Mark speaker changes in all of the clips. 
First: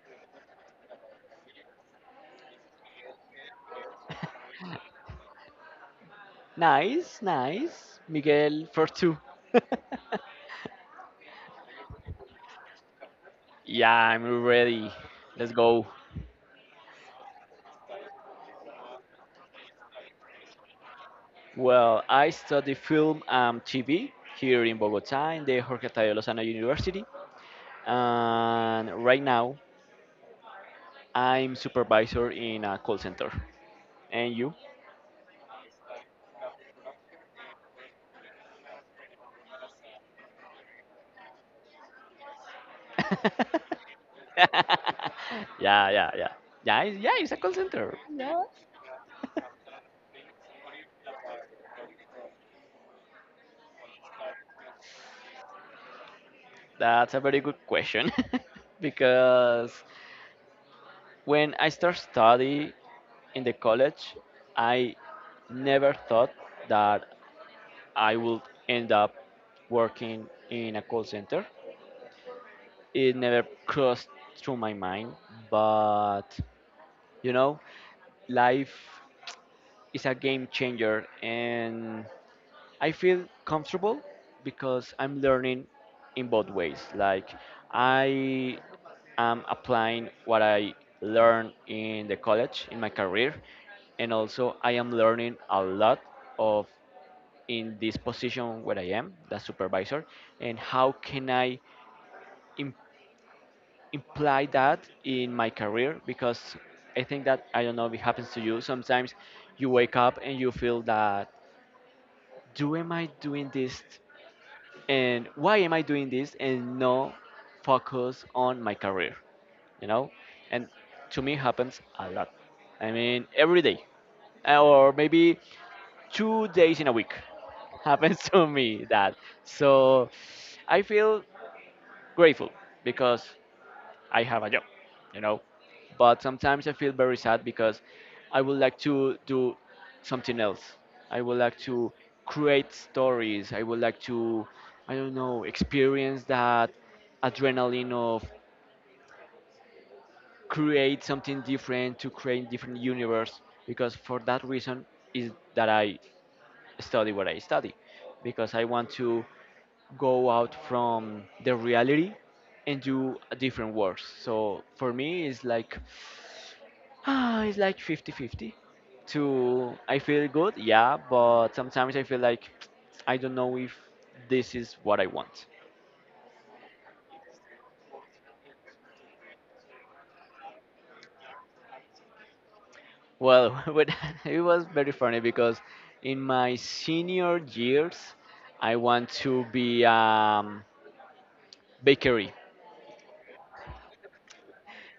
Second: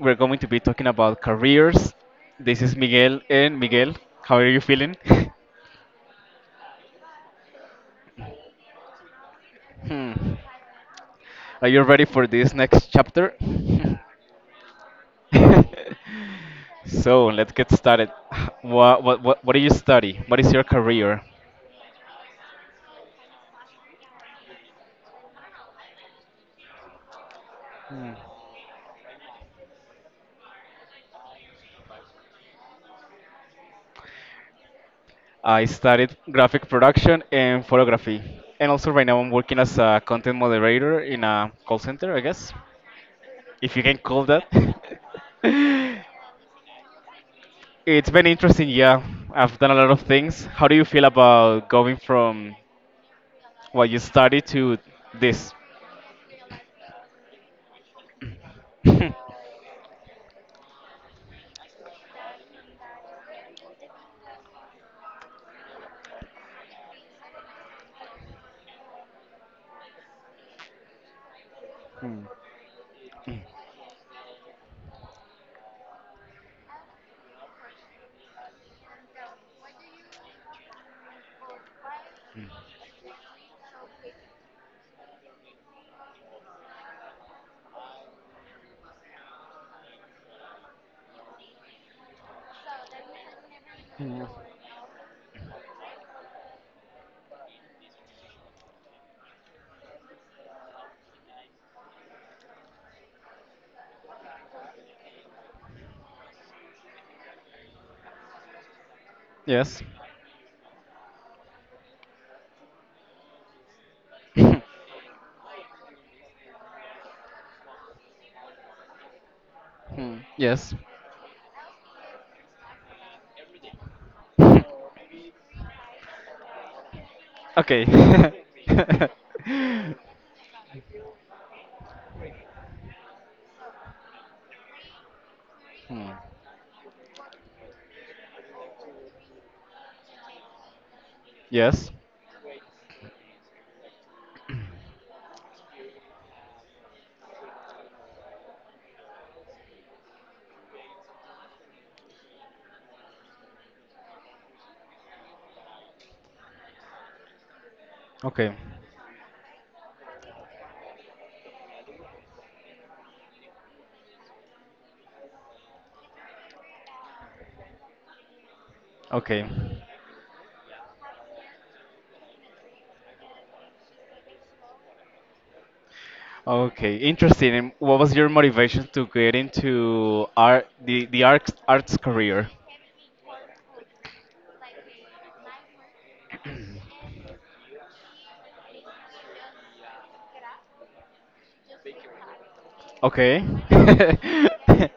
Speaker 1: we're going to be talking about careers. This is Miguel, and Miguel, how are you feeling?
Speaker 2: Nice, nice. Miguel for two.
Speaker 1: Hmm. Are you ready for this next chapter?
Speaker 2: Yeah, I'm ready. Let's go.
Speaker 1: So let's get started. What do you study? What is your career?
Speaker 2: Well, I study film and TV here in Bogota in the Jorge Tadeo Lozano University. And right now, I'm supervisor in a call center. And you?
Speaker 1: I studied graphic production and photography. And also, right now, I'm working as a content moderator in a call center, I guess, if you can call that.
Speaker 2: Yeah, yeah, yeah. Yeah, it's a call center.
Speaker 1: It's been interesting, yeah. I've done a lot of things. How do you feel about going from what you studied to this?
Speaker 2: That's a very good question. Because when I start study, in the college, I never thought that I would end up working in a call center. It never crossed through my mind, but you know, life is a game changer and I feel comfortable because I'm learning in both ways. Like I am applying what I learned in the college in my career, and also I am learning a lot of in this position where I am, the supervisor, and how can I im- imply that in my career? Because I think that, I don't know if it happens to you. Sometimes you
Speaker 1: Yes.
Speaker 2: wake up and you feel that, do am I doing this and why am I doing this and no focus on my career, you know?
Speaker 1: Hmm,
Speaker 2: And
Speaker 1: yes.
Speaker 2: to me happens a lot. I mean every day or maybe 2 days in a week
Speaker 1: Okay.
Speaker 2: happens to me that.
Speaker 1: Hmm,
Speaker 2: So I feel grateful because I have a job, you know. But sometimes I feel very sad because I would like to do something else. I would like
Speaker 1: yes.
Speaker 2: to create stories. I would like to, I don't know, experience that adrenaline of create something different, to create different universe. Because for that reason is that I study what I study, because
Speaker 1: Okay.
Speaker 2: I want to go out from the reality and do a different works. So for me, it's like ah, it's like 50-50.
Speaker 1: Okay.
Speaker 2: To I feel good, yeah, but sometimes I feel like I don't know if this is what I want.
Speaker 1: Okay. Interesting. And what was your motivation to get into art, the the arts career?
Speaker 2: Well, but it was very funny because in my senior years, I want to be bakery.
Speaker 1: Okay.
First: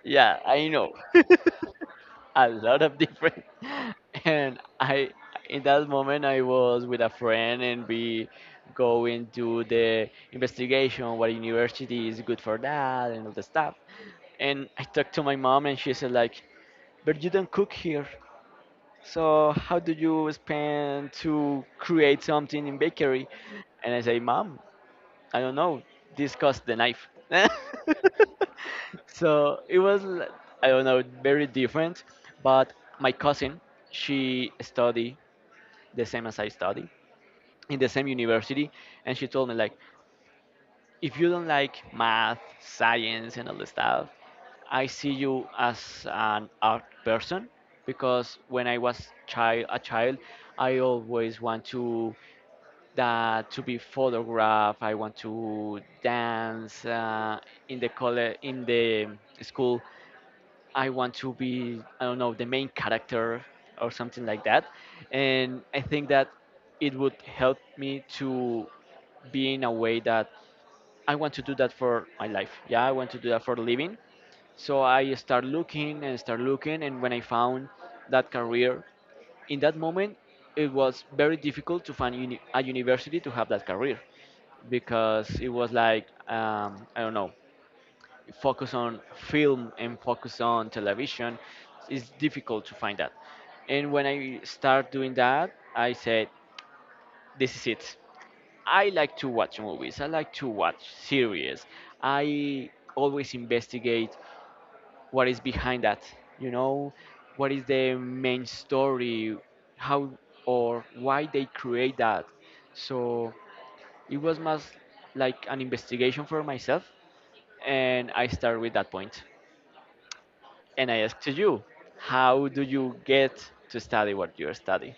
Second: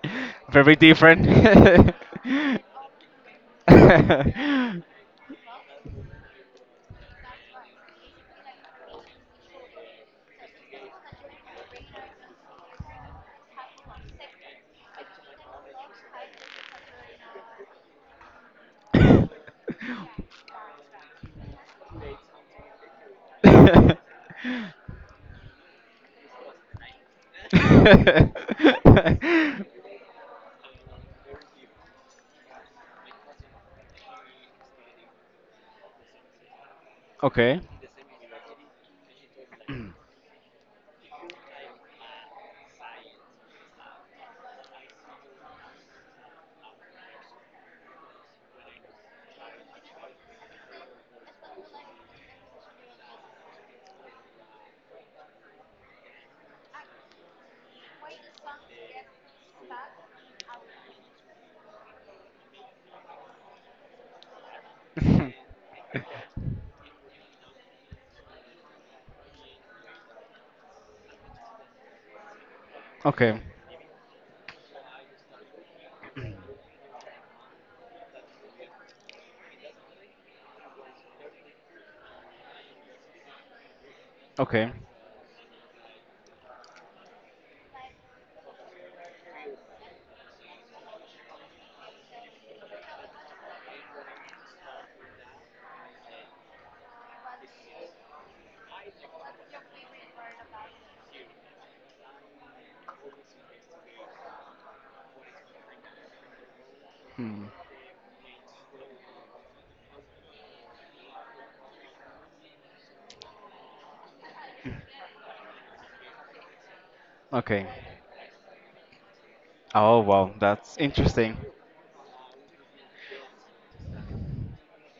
Speaker 2: Yeah, I
Speaker 1: Very
Speaker 2: know.
Speaker 1: different.
Speaker 2: A lot of different and I in that moment I was with a friend and we go into the investigation what university is good for that and all the stuff, and I talked to my mom and she said like, but you don't cook here, so how do you spend to create something in bakery? And I say, mom, I don't know, discuss the knife. So it was, I don't know, very different. But my cousin, she study the same as I study
Speaker 1: Okay.
Speaker 2: in the same university, and she told me like, if you don't like math, science, and all the stuff, I see you as an art person. Because when I was a child, I always want to that to be photographed. I want to dance in the college, in the school. I want to be, I don't know, the main character or something like that. And I think that it would help me to be in a way that I want to do that for my life. Yeah, I want to do
Speaker 1: Okay.
Speaker 2: that for a living. So I start looking, and when I found that career, in that moment, it was very difficult to find a university to have that career
Speaker 1: Okay.
Speaker 2: because it was like I don't know, focus on film and focus on television. It's difficult to find that. And when I start doing that, I said, "This is it. I like to watch movies. I like to watch series. I always investigate what is behind that. You know,
Speaker 1: Hmm.
Speaker 2: what is the main story? How or why they create that?" So it was much like an investigation for myself.
Speaker 1: Okay.
Speaker 2: And I start with that point.
Speaker 1: Oh wow, that's
Speaker 2: And I ask to
Speaker 1: interesting.
Speaker 2: you, how do you get to study what you study?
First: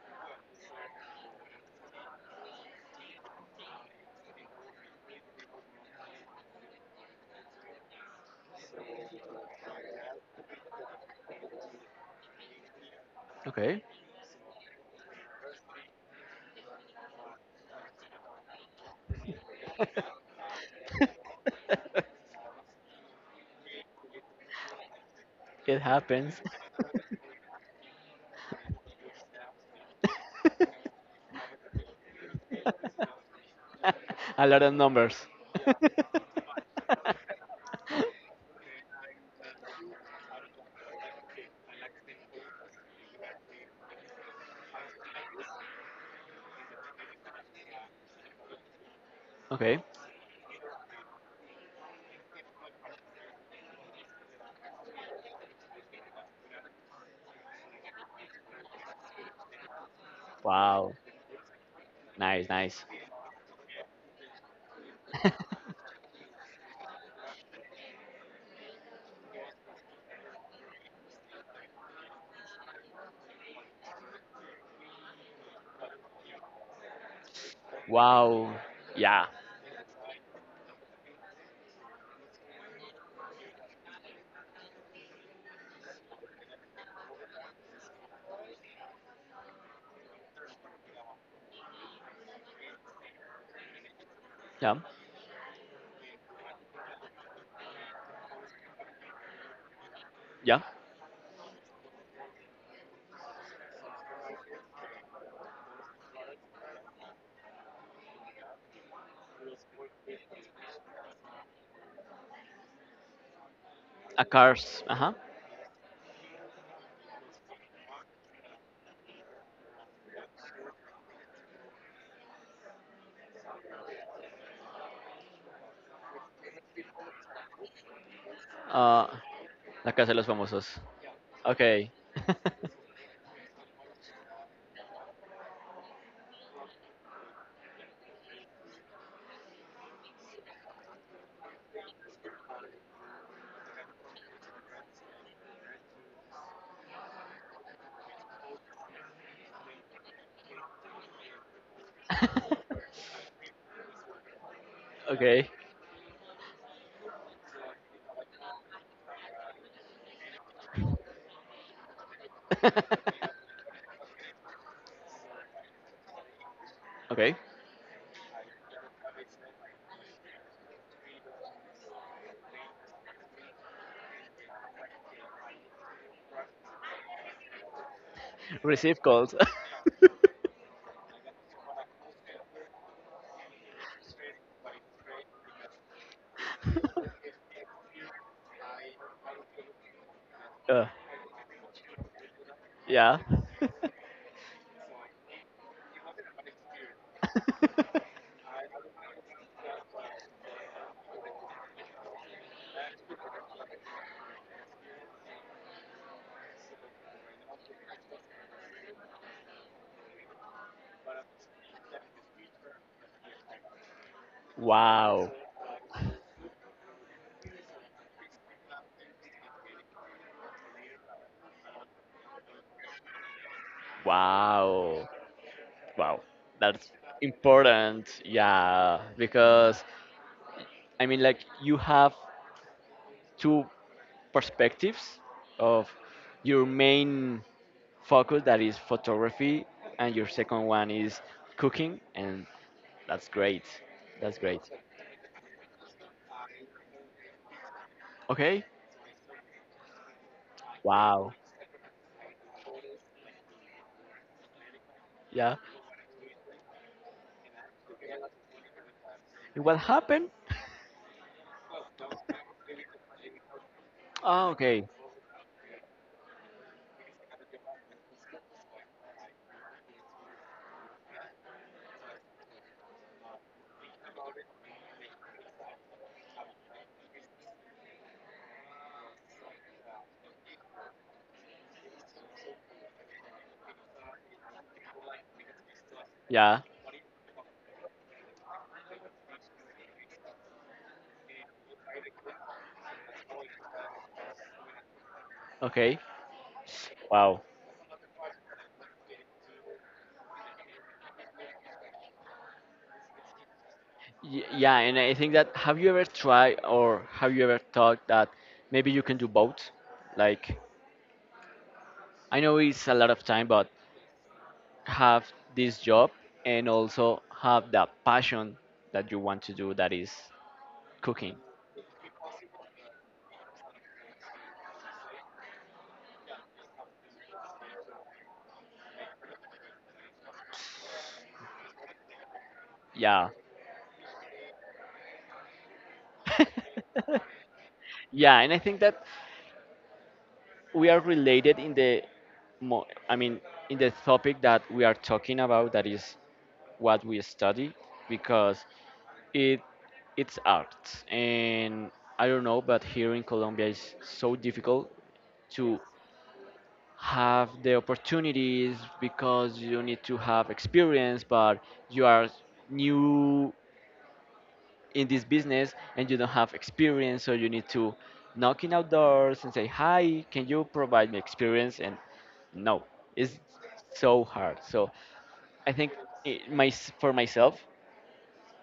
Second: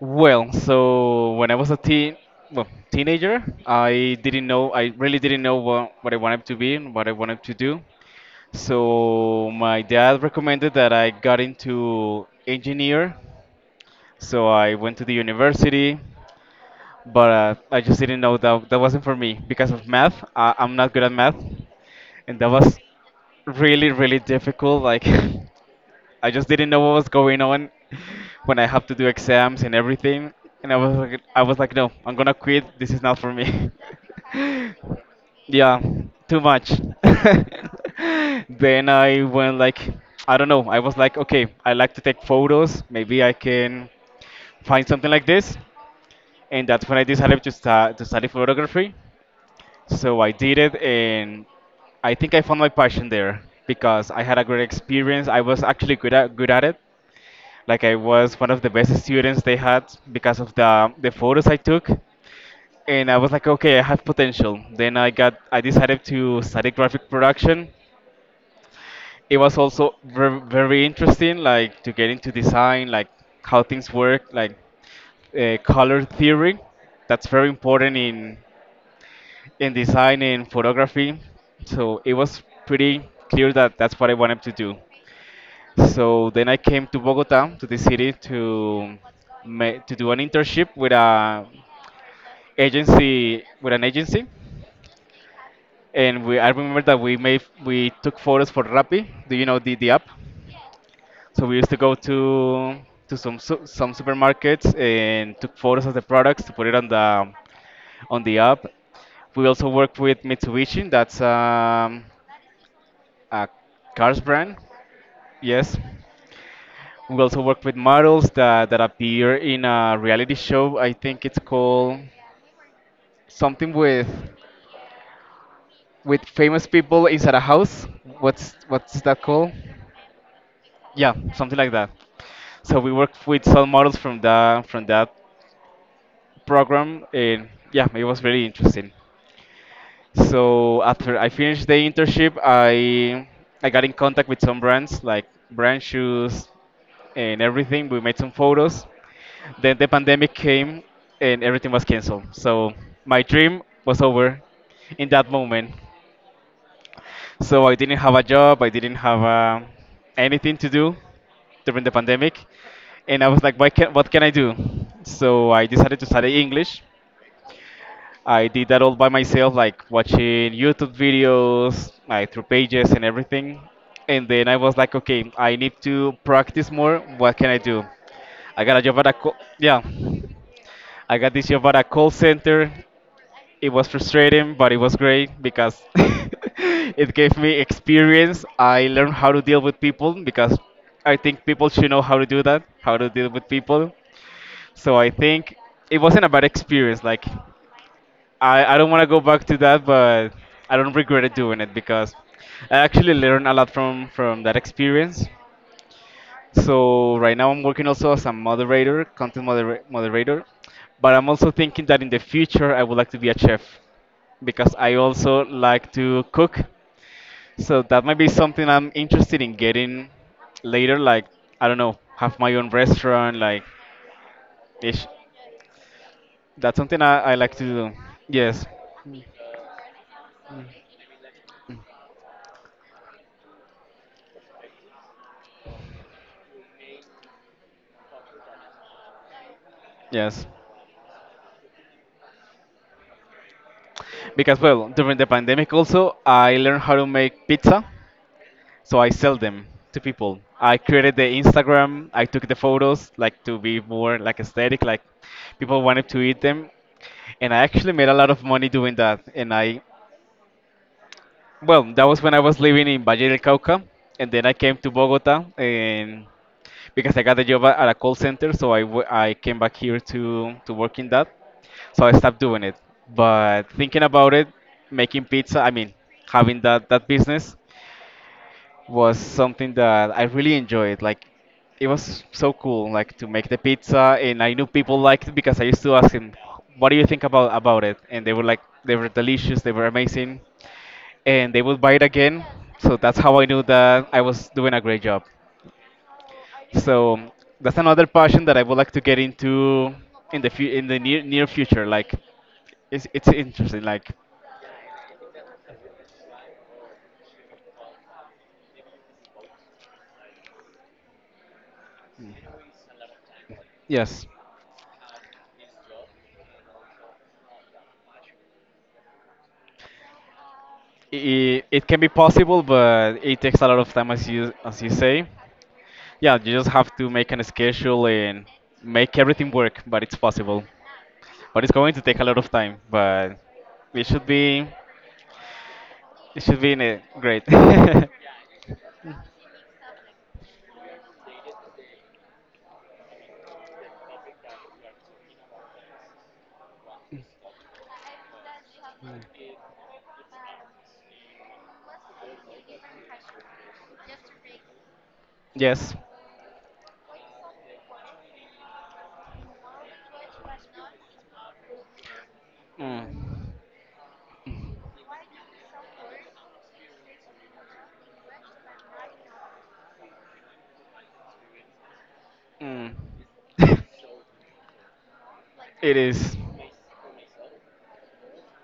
Speaker 1: Well, so when I was a teen, well, teenager, I didn't know, I really didn't know what I wanted to be and what I wanted to do. So my dad recommended that I got into engineer.
Speaker 2: Okay.
Speaker 1: So I went to the university. But I just didn't know that that wasn't for me because of math. I'm not good at math, and that was really difficult. Like
Speaker 2: It
Speaker 1: I
Speaker 2: happens.
Speaker 1: just didn't know what was going on when I have to do exams and everything, and I was like, I was like, no, I'm gonna quit. This is not for me.
Speaker 2: A lot of numbers.
Speaker 1: Yeah, too much. Then I went like, I don't know. I was like, okay, I like to take photos. Maybe I can find something like this, and that's when I decided to start to study photography.
Speaker 2: Okay.
Speaker 1: So I did it, and I think I found my passion there because I had a great experience. I was actually good at it. Like I was one of the best students they had because of the
Speaker 2: Wow.
Speaker 1: the photos I took,
Speaker 2: Nice, nice.
Speaker 1: and I was like, okay, I have potential. Then I decided to study graphic production. It was also very, very interesting, like to get into design, like how things work, like color theory. That's very important
Speaker 2: Wow. Yeah.
Speaker 1: in design and photography. So it was pretty clear that that's what I wanted to do. So then I came to Bogota, to the city, to to do an internship with a agency with an agency,
Speaker 2: Yeah.
Speaker 1: and we I remember that we took photos for Rappi. Do you know the app?
Speaker 2: Yeah.
Speaker 1: So we used to go to some supermarkets and took photos of the products to put it on the app. We also work with Mitsubishi. That's a cars
Speaker 2: A
Speaker 1: brand.
Speaker 2: cars. Ajá.
Speaker 1: Yes. We also work with models that, that appear in a reality show. I think it's called something with famous people inside a house. What's
Speaker 2: Ah,
Speaker 1: that called?
Speaker 2: la casa de los famosos.
Speaker 1: Yeah, something like that.
Speaker 2: Okay.
Speaker 1: So we worked with some models from that program, and yeah, it was very interesting. So after I finished the internship, I got in contact with some brands like brand shoes and everything. We made some photos. Then the pandemic came and everything was canceled. So my dream was over in that
Speaker 2: Okay.
Speaker 1: moment. So I didn't have a job, I didn't have anything to do during the pandemic. And I was like, what can I do? So I decided to study English.
Speaker 2: Okay.
Speaker 1: I did that all by myself, like watching YouTube videos, like through pages and everything. And then I was like, okay, I need to practice more. What can I do? I got a job
Speaker 2: Receive
Speaker 1: at a
Speaker 2: calls.
Speaker 1: co- Yeah. I got this job at a call center. It was frustrating, but it was great because it gave me experience. I learned how to deal with people because
Speaker 2: Uh,
Speaker 1: I think people should know how to do that, how to
Speaker 2: yeah.
Speaker 1: deal with people. So I think it wasn't a bad experience. Like I don't want to go back to that, but I don't regret it doing it because I actually learned a lot from that experience. So right now I'm working also as a moderator, content moderator, but I'm also thinking that in the future I would like to be a chef because I
Speaker 2: Wow.
Speaker 1: also like to cook. So that might be something I'm interested in getting later, like I don't know, have my own restaurant, like ish.
Speaker 2: Wow. Wow.
Speaker 1: That's
Speaker 2: That's
Speaker 1: something I like to do.
Speaker 2: important.
Speaker 1: Yes,
Speaker 2: Yeah. Because, I mean, like, you have two perspectives of your main focus that is photography, and your
Speaker 1: yes.
Speaker 2: second one is cooking. And that's great. That's
Speaker 1: Because
Speaker 2: great.
Speaker 1: well, during the pandemic also I learned how to make pizza.
Speaker 2: Okay.
Speaker 1: So I sell them to people. I created the
Speaker 2: Wow.
Speaker 1: Instagram. I took the photos like to be more like aesthetic, like
Speaker 2: Yeah.
Speaker 1: people wanted to eat them, and I actually made a lot of money doing that.
Speaker 2: And what happened?
Speaker 1: Well, that was when I was living in Valle del Cauca, and then
Speaker 2: Oh,
Speaker 1: I came
Speaker 2: okay.
Speaker 1: to Bogota, and because I got a job at a call center, so I came back here to work in that. So I stopped doing it. But thinking about it, making pizza, I mean, having that business was something that I really enjoyed. Like, it was so cool, like to make the pizza, and I knew people liked it because I used to ask them,
Speaker 2: Yeah.
Speaker 1: "What do you think about it?" And they were like, they were delicious, they were amazing, and they would buy it again. So that's how I knew that I was doing a great job.
Speaker 2: Okay.
Speaker 1: So
Speaker 2: Wow.
Speaker 1: that's another passion that I would like to get into in in the near future. Like, it's interesting. Like,
Speaker 2: Yeah, and I think that, have you ever tried or have you ever thought that maybe you can do both? Like, I know it's a lot of time, but
Speaker 1: yes,
Speaker 2: have this job and also have that passion that you want to do that is cooking.
Speaker 1: it can be possible, but it takes a lot of time, as you say. Yeah, you just have to make an schedule and make everything work, but it's possible. But it's going to take a lot of time,
Speaker 2: Yeah.
Speaker 1: but it should be it should be in a great.
Speaker 2: Yeah, and I think that we are related in the I mean, in the topic that we are talking about, that is what we study, because it it's art and I don't know, but here in Colombia it's so difficult to
Speaker 1: Yes.
Speaker 2: have the opportunities because you need to have experience, but you are
Speaker 1: Mm.
Speaker 2: new in this business and you don't have experience, so you need to knock in outdoors and say hi, can you provide me experience? And no,
Speaker 1: Mm.
Speaker 2: it's so hard. So I think
Speaker 1: It is.
Speaker 2: it, my, for myself,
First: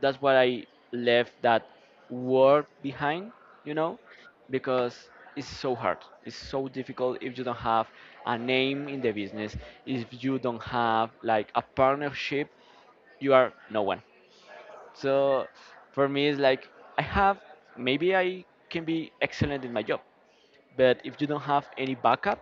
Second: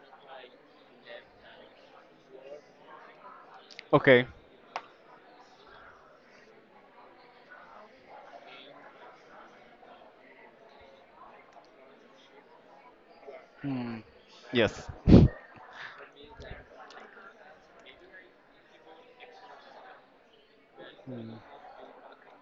Speaker 2: that's why I left that work behind, you know,
Speaker 1: Okay.
Speaker 2: because it's so hard. It's so difficult if you don't have a name in the business, if you don't have like a partnership, you are no one.
Speaker 1: Mm. Yes.
Speaker 2: So for me, it's like I have, maybe I can be excellent in my job, but if you don't have any backup,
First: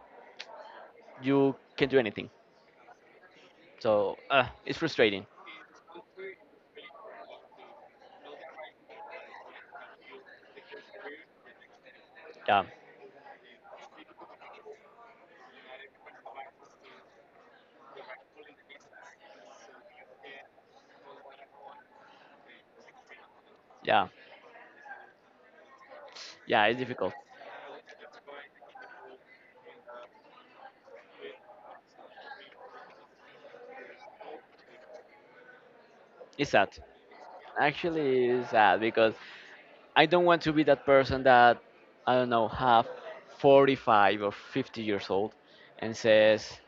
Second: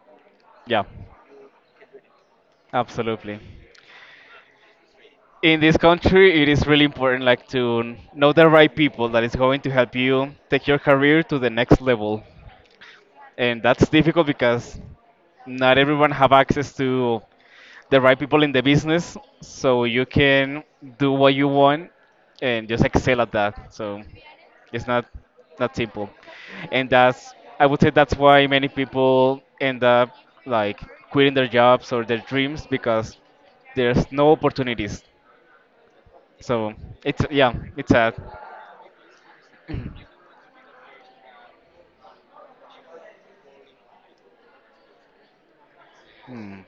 Speaker 1: Yeah.
Speaker 2: you can't do anything.
Speaker 1: Absolutely.
Speaker 2: So it's frustrating.
Speaker 1: In this country, it is really important like to know the right people that is going to help you take your career to the next level.
Speaker 2: Yeah,
Speaker 1: And that's difficult because not everyone have access to the right people in the business, so you can do what you want and just excel at that. So
Speaker 2: yeah,
Speaker 1: it's not simple.
Speaker 2: yeah. It's
Speaker 1: And
Speaker 2: difficult.
Speaker 1: that's, I would say that's why many people end up like quitting their jobs or their dreams because there's no opportunities.
Speaker 2: It's sad.
Speaker 1: So it's yeah, it's sad.
Speaker 2: Actually, it's sad because I don't want to be that person that, I don't know, have 45 or 50 years old and says
Speaker 1: Hmm.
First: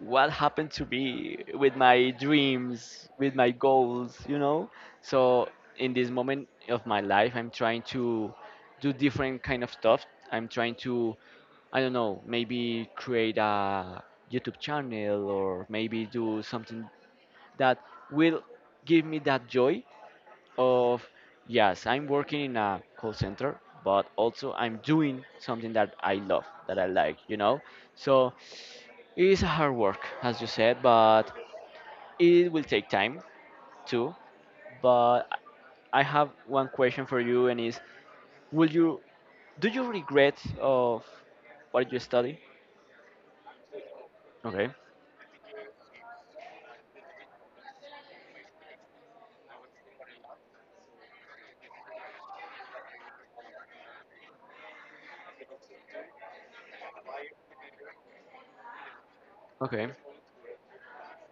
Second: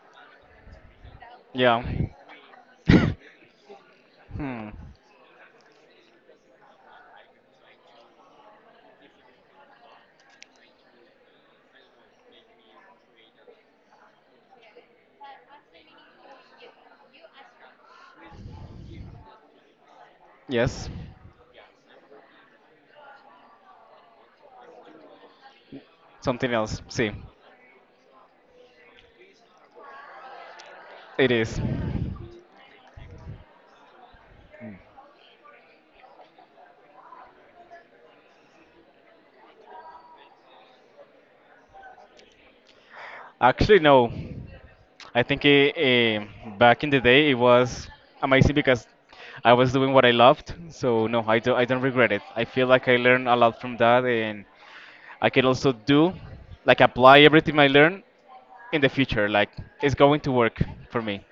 Speaker 2: what happened to me with
Speaker 1: Yeah.
Speaker 2: my dreams, with my goals, you know?
Speaker 1: Hmm.
Speaker 2: So in this moment of my life I'm trying to do different kind of stuff. I'm trying to, I don't know, maybe create a YouTube channel or maybe do something that will give me that joy
Speaker 1: Yes.
Speaker 2: of, yes, I'm working in a call center, but also I'm doing something that I love,
Speaker 1: Something
Speaker 2: that
Speaker 1: else.
Speaker 2: I
Speaker 1: See,
Speaker 2: like, you know? So it's a hard work, as you said, but
Speaker 1: it is.
Speaker 2: it will take time too. But I have one question for you, and is, will you, do you regret of what you study?
Speaker 1: Actually, no.
Speaker 2: Okay.
Speaker 1: I think it, eh, back in the day it was amazing because I was doing what I loved. So no, I don't. I don't regret it. I feel like I learned a lot from that, and I can also do, like, apply everything I learned in the future. Like,
Speaker 2: Okay.
Speaker 1: it's going to work for me.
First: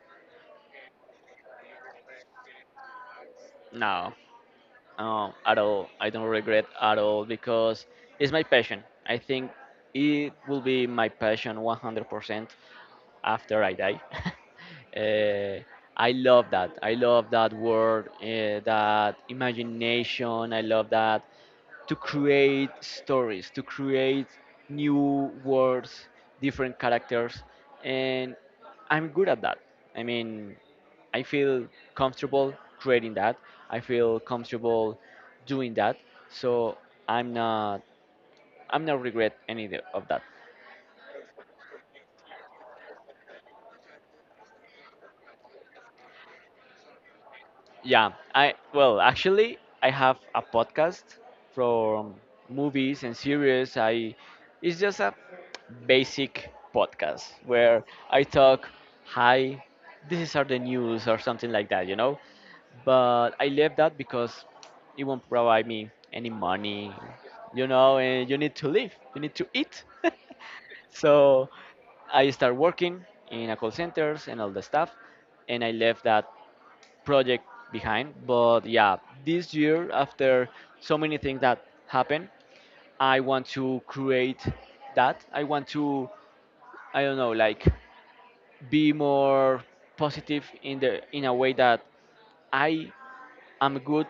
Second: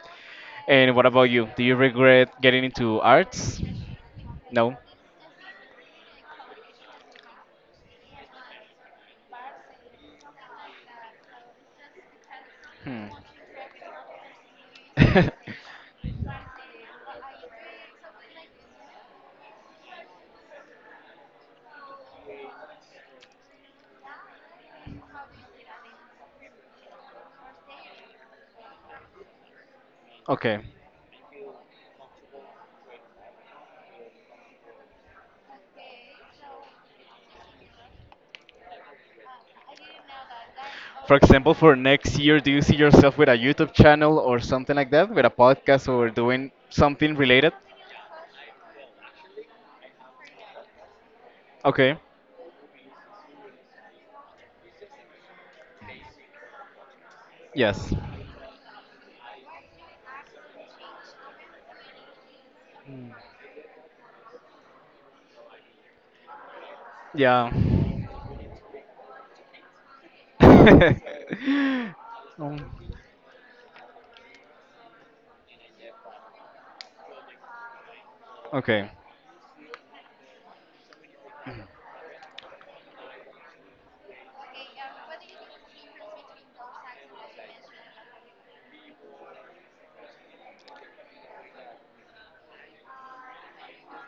Speaker 1: And what about you? Do you regret getting into arts?
Speaker 2: No.
Speaker 1: No.
Speaker 2: At all. I don't regret at all because it's my passion. I think it will be my passion 100%
Speaker 1: Hmm.
Speaker 2: after I die. uh, I love that. I love that word, that imagination. I love that, to create stories, to create new words, different characters, and I'm good at that. I mean,
Speaker 1: Okay.
Speaker 2: I feel comfortable creating that. I feel comfortable doing that. So I'm not I'm not regret any of that.
Speaker 1: For example, for next year, do you see yourself with a YouTube channel or something like that, with a podcast or doing something related?
Speaker 2: Yeah, I well, actually, I have a podcast
Speaker 1: Okay.
Speaker 2: from movies and series. I it's just a basic podcast where
Speaker 1: Yes.
Speaker 2: I talk, "Hi, this are the news" or something like that, you know. But I left that because it won't provide me any money,
Speaker 1: Yeah.
Speaker 2: you know, and you need to live, you need to eat. So I start
Speaker 1: Um,
Speaker 2: working in a call centers and all the stuff, and I left that project behind. But
Speaker 1: okay.
Speaker 2: yeah, this year, after so many things that happen, I want to create that. I want to, I don't know, like be more positive in the in a way that I am good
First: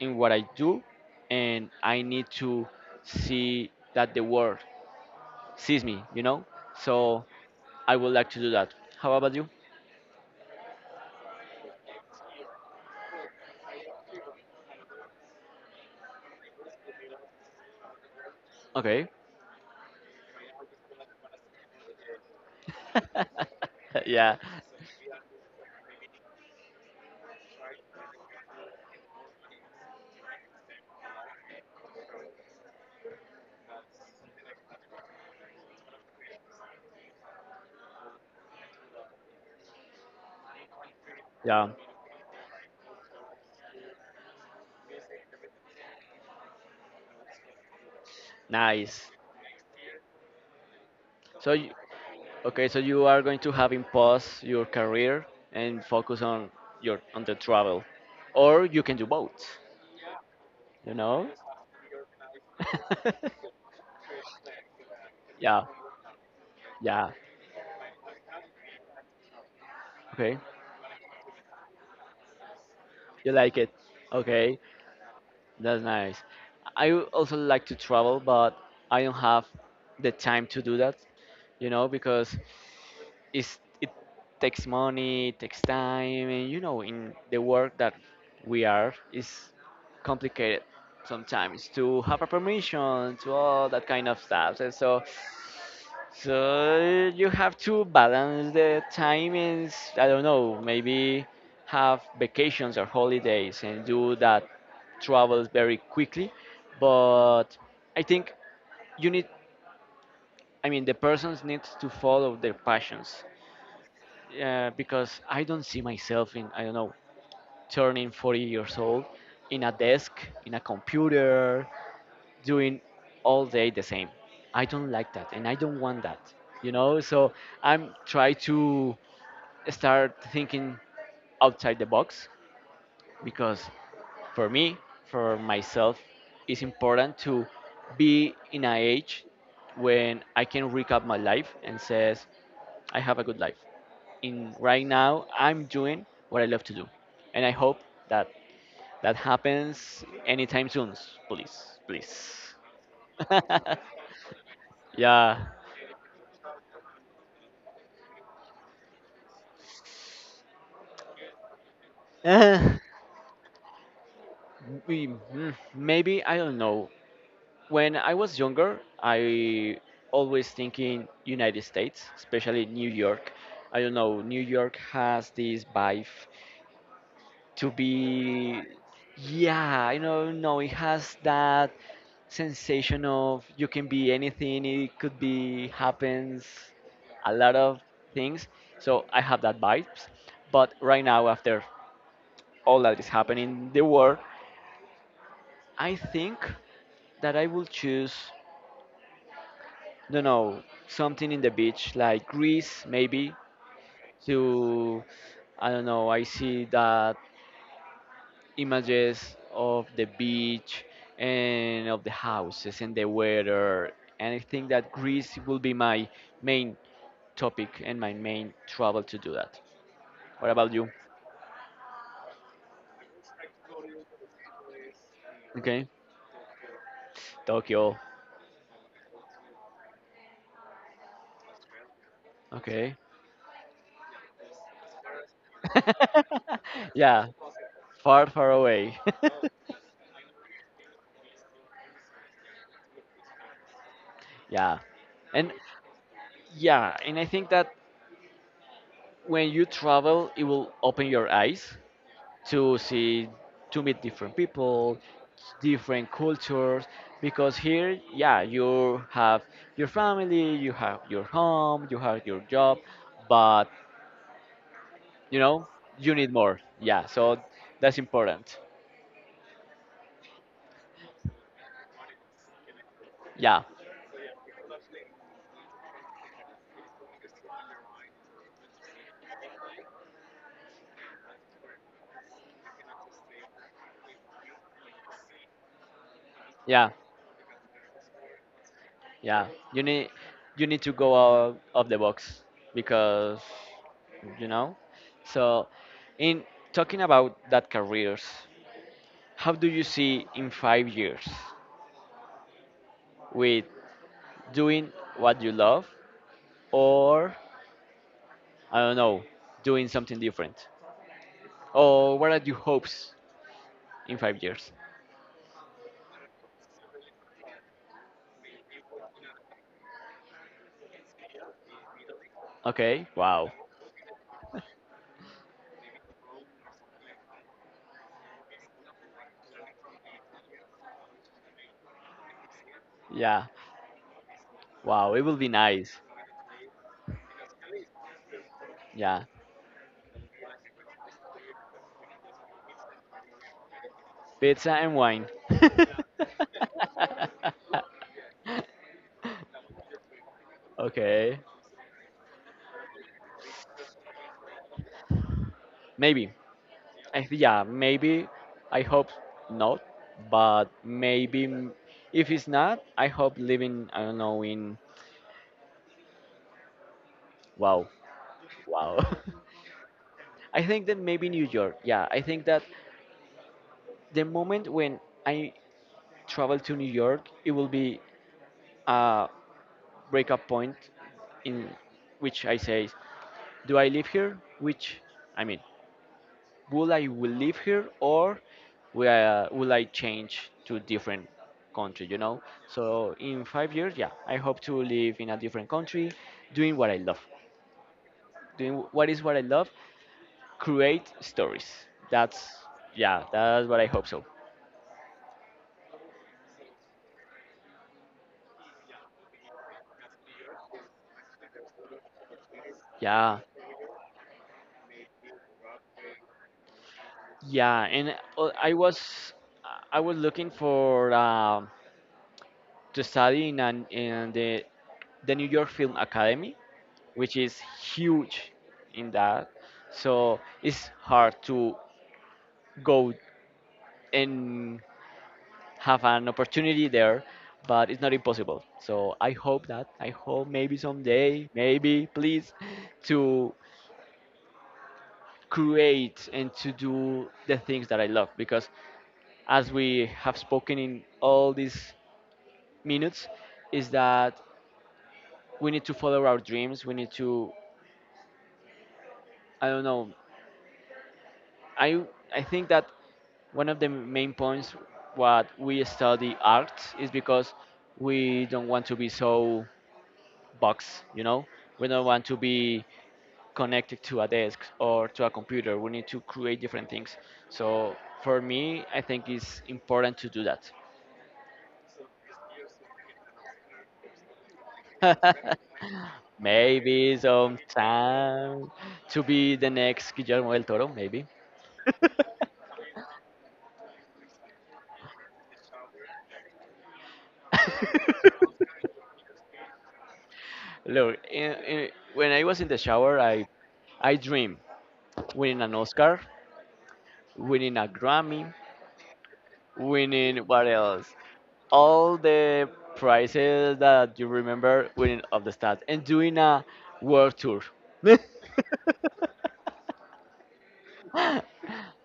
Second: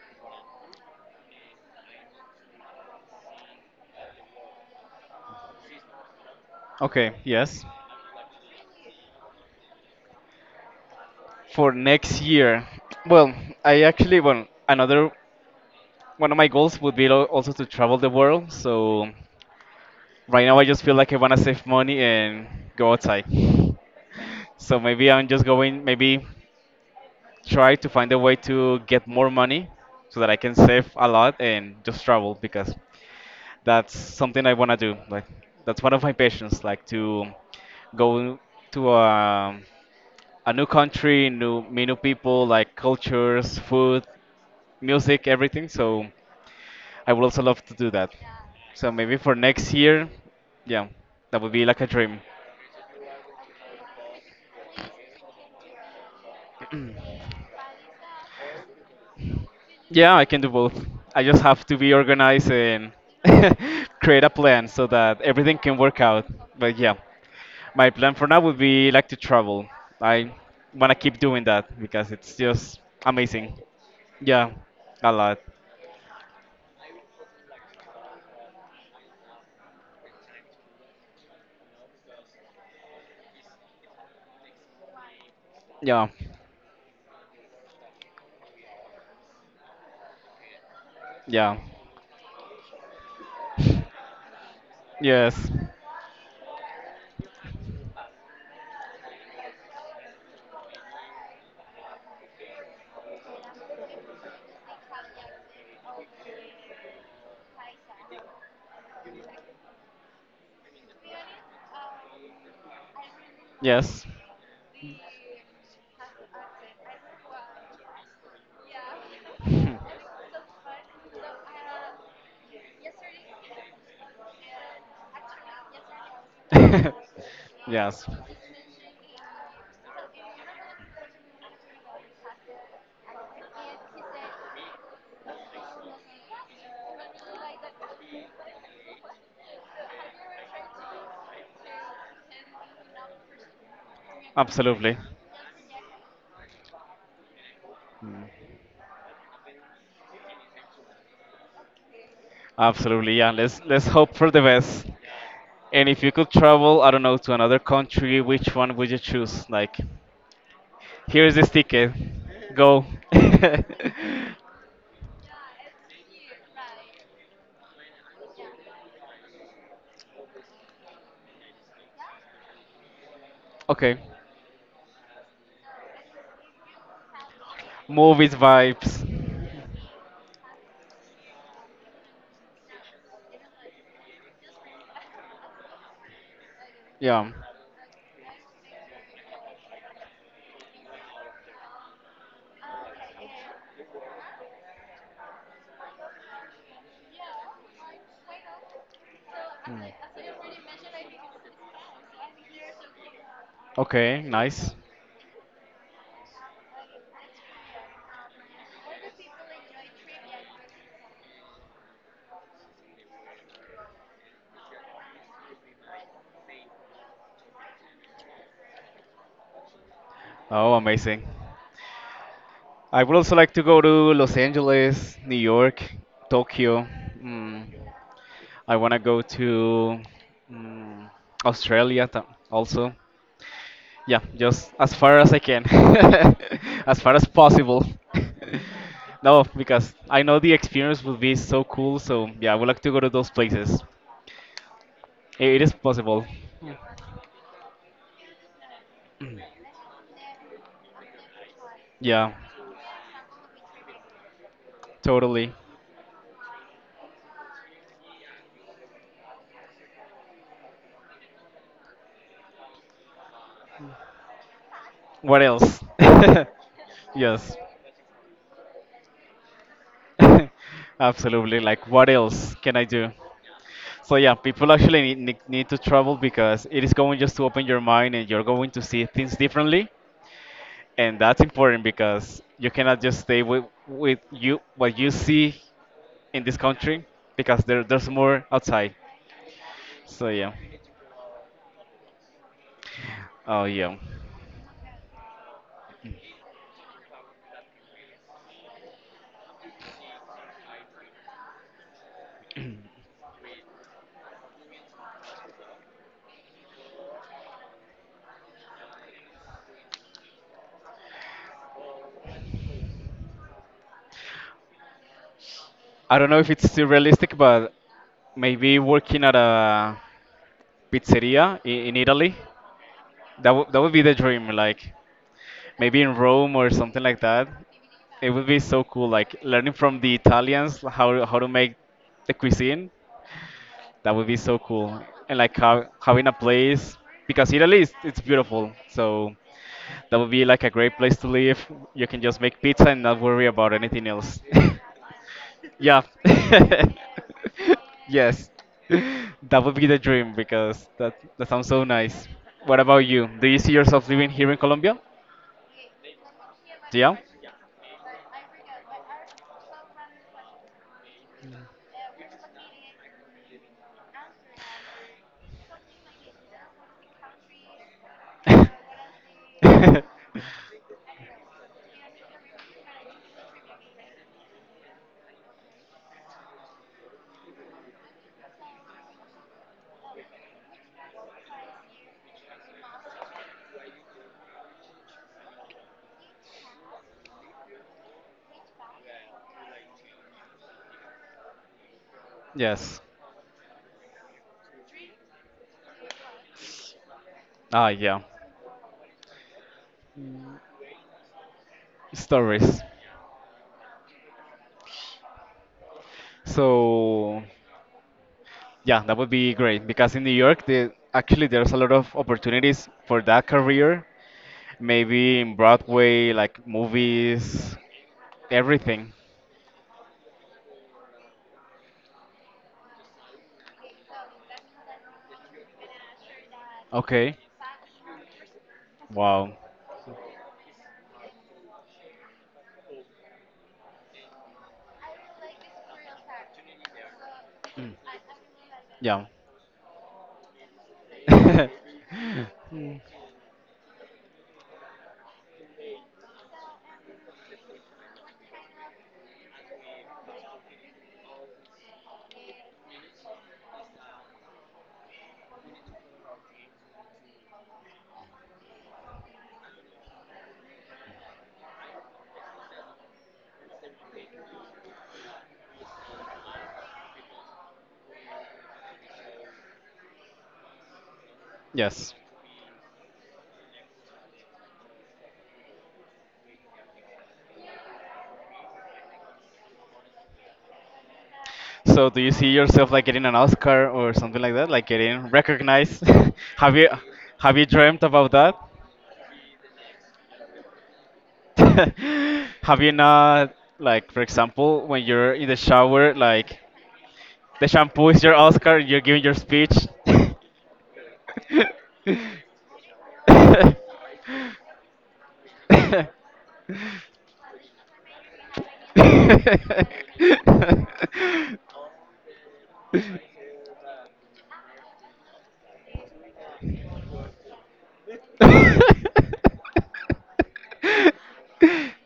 Speaker 2: in what I do, and I need to see that the world sees me. You know,
Speaker 1: Okay.
Speaker 2: so
Speaker 1: Yes.
Speaker 2: I would like to do that. How about you?
Speaker 1: For next year, well, well, another one of my goals would be also to travel the world. So
Speaker 2: Okay.
Speaker 1: right now, I just feel like I want to save money and go outside.
Speaker 2: Yeah.
Speaker 1: So maybe I'm just going maybe try to find a way to get more money so that I can save a lot and just travel because that's something I want to do. Like that's one of my passions, like to go to a new country, new
Speaker 2: Yeah.
Speaker 1: meet new people, like cultures, food, music, everything. So I would also love to do that. So
Speaker 2: Nice.
Speaker 1: maybe for next year, yeah, that would
Speaker 2: So,
Speaker 1: be like a dream.
Speaker 2: okay, so you are going to having pause your career and focus on your on the travel, or you can do both.
Speaker 1: Yeah, I can do both.
Speaker 2: You
Speaker 1: I
Speaker 2: know?
Speaker 1: just have to be organized and create a plan so that everything
Speaker 2: Yeah,
Speaker 1: can work out. But yeah,
Speaker 2: yeah.
Speaker 1: my plan for now would be like to travel. I
Speaker 2: Okay,
Speaker 1: want to keep doing that because it's just
Speaker 2: you like
Speaker 1: amazing.
Speaker 2: it.
Speaker 1: Yeah,
Speaker 2: Okay,
Speaker 1: a lot.
Speaker 2: that's nice. I would also like to travel, but I don't have the time to do that. You know, because it's, it takes money, it takes
Speaker 1: Yeah,
Speaker 2: time, and you know, in the work that we are, is complicated
Speaker 1: yeah,
Speaker 2: sometimes to have a permission to all that kind of stuff. And so,
Speaker 1: yes,
Speaker 2: so you have to balance the timings. I don't know, maybe have vacations or holidays and do that travels very quickly. But I think you need, I mean, the persons needs to follow their passions
Speaker 1: yes,
Speaker 2: because I don't see myself in, I don't know, turning 40 years old in a desk, in a computer, doing all day the same. I don't like that, and I don't want that. You know, so I'm
Speaker 1: yes,
Speaker 2: trying to start thinking outside the box because for me, for myself, it's important to be in an age when I can recap my life and says I have a good life. In right
Speaker 1: absolutely,
Speaker 2: now, I'm doing what I love to do, and I hope that that happens anytime soon. Please, please.
Speaker 1: absolutely. Yeah, let's hope for the best.
Speaker 2: Yeah.
Speaker 1: And if you could travel, I don't know, to another country, which one would you choose? Like. Here's the sticker.
Speaker 2: Uh,
Speaker 1: Go.
Speaker 2: Maybe I don't know. When I was younger, I always thinking United States, especially New York. I don't
Speaker 1: Okay.
Speaker 2: know. New York has this vibe to
Speaker 1: Movies
Speaker 2: be.
Speaker 1: vibes.
Speaker 2: Yeah I don't know No, it has that sensation of you can be anything. It could be happens
Speaker 1: Yeah.
Speaker 2: a lot of things, so I have that vibes. But right now, after all that is happening in the world, I think that I will choose,
Speaker 1: Mm.
Speaker 2: no, something in the beach, like Greece maybe,
Speaker 1: Okay, nice.
Speaker 2: to, I don't know. I see that images of the beach and of the houses and the weather. And I think that Greece will be my main topic and my main travel to do that. What
Speaker 1: Oh,
Speaker 2: about you?
Speaker 1: amazing. I would also like to go to Los Angeles, New
Speaker 2: Okay.
Speaker 1: York, Tokyo. Mm.
Speaker 2: Tokyo.
Speaker 1: I want to go to mm, Australia also.
Speaker 2: Okay.
Speaker 1: Yeah, just as far as I can, as far as
Speaker 2: yeah.
Speaker 1: possible.
Speaker 2: Far, far away.
Speaker 1: No, because I know the experience will be so cool. So yeah, I would like to go to those places.
Speaker 2: yeah. And
Speaker 1: It is possible.
Speaker 2: yeah, and I think that when you travel, it will open your eyes
Speaker 1: Yeah,
Speaker 2: to see, to meet different people,
Speaker 1: totally.
Speaker 2: different cultures. Because here, yeah, you have your family, you have your home, you have your job, but you
Speaker 1: What
Speaker 2: know
Speaker 1: else?
Speaker 2: you need more, yeah, so
Speaker 1: Yes,
Speaker 2: that's important.
Speaker 1: absolutely. Like, what else can I do?
Speaker 2: Yeah,
Speaker 1: So yeah, people actually need to travel because it is going just to open your mind and you're going to see things differently, and that's important because you cannot just stay with you what you see in this
Speaker 2: yeah,
Speaker 1: country because there's more outside.
Speaker 2: yeah, you need,
Speaker 1: So yeah,
Speaker 2: you need to go out of the box because
Speaker 1: oh yeah.
Speaker 2: you know so in talking about that careers, how do you see in 5 years with doing what you love or, I don't know, doing something different? Or what are your hopes in 5 years?
Speaker 1: I don't know if it's still realistic, but maybe working at a pizzeria in Italy.
Speaker 2: Okay,
Speaker 1: That,
Speaker 2: wow.
Speaker 1: would that would be the dream, like maybe in Rome or something like that. It would be so cool, like learning from the Italians how to make the cuisine.
Speaker 2: Yeah,
Speaker 1: That would be so cool.
Speaker 2: wow, it will
Speaker 1: And
Speaker 2: be
Speaker 1: like
Speaker 2: nice.
Speaker 1: having a place, because Italy is it's beautiful.
Speaker 2: Yeah,
Speaker 1: So that would be like a great place to live. You can just make pizza and not worry about anything else.
Speaker 2: pizza and wine.
Speaker 1: Yeah. Yes. That would be the dream because
Speaker 2: okay,
Speaker 1: that sounds so nice. What about you? Do you see yourself living here in Colombia?
Speaker 2: maybe.
Speaker 1: Yeah.
Speaker 2: Yeah, maybe. I hope not, but maybe m- if it's not, I hope living, I don't know, in wow, wow. I think that maybe New York. Yeah, I think that the moment when I travel to New York, it will be a breakup point in which I say, do I live here? Which, I mean, will I, will live here or will I change to different country,
Speaker 1: Yes.
Speaker 2: So in 5 years, yeah, I hope to live in a different country, doing what I love.
Speaker 1: Ah, yeah.
Speaker 2: Doing what is what I love, create stories. That's,
Speaker 1: Stories.
Speaker 2: yeah, that's what I hope so.
Speaker 1: So, Yeah, that would be great because in New York, actually, there's a lot of opportunities for
Speaker 2: Yeah.
Speaker 1: that career. Maybe in Broadway, like movies,
Speaker 2: Yeah, and
Speaker 1: everything.
Speaker 2: I was looking for to study in an, in the New York Film Academy,
Speaker 1: Okay.
Speaker 2: which is huge in that.
Speaker 1: Wow.
Speaker 2: So it's hard to go and have an opportunity there, but
Speaker 1: Mm,
Speaker 2: it's not impossible. So
Speaker 1: yeah.
Speaker 2: I hope that I hope maybe someday, maybe please,
Speaker 1: Mm,
Speaker 2: to create and to do the things that I love, because as we have spoken in all these minutes is that we need to follow our dreams. We need to, I don't know. I I think that one of the main points what we study art is because we don't want to be so boxed, We don't
Speaker 1: yes.
Speaker 2: want to be connected to a desk or to a computer. We need to create different things. So for me, I think it's important to do that.
Speaker 1: So, do you see yourself like getting an Oscar or something like that, like getting recognized? Have you
Speaker 2: maybe
Speaker 1: have you dreamt about that?
Speaker 2: sometime to be the next Guillermo del Toro, maybe.
Speaker 1: Have you not, like, for example, when you're in the shower, like the shampoo is your Oscar. You're giving your speech.
Speaker 2: Look, in, when I was in the shower, I dream winning an Oscar, winning a Grammy, winning what else? All the prizes that you remember winning of the stats and doing a world tour.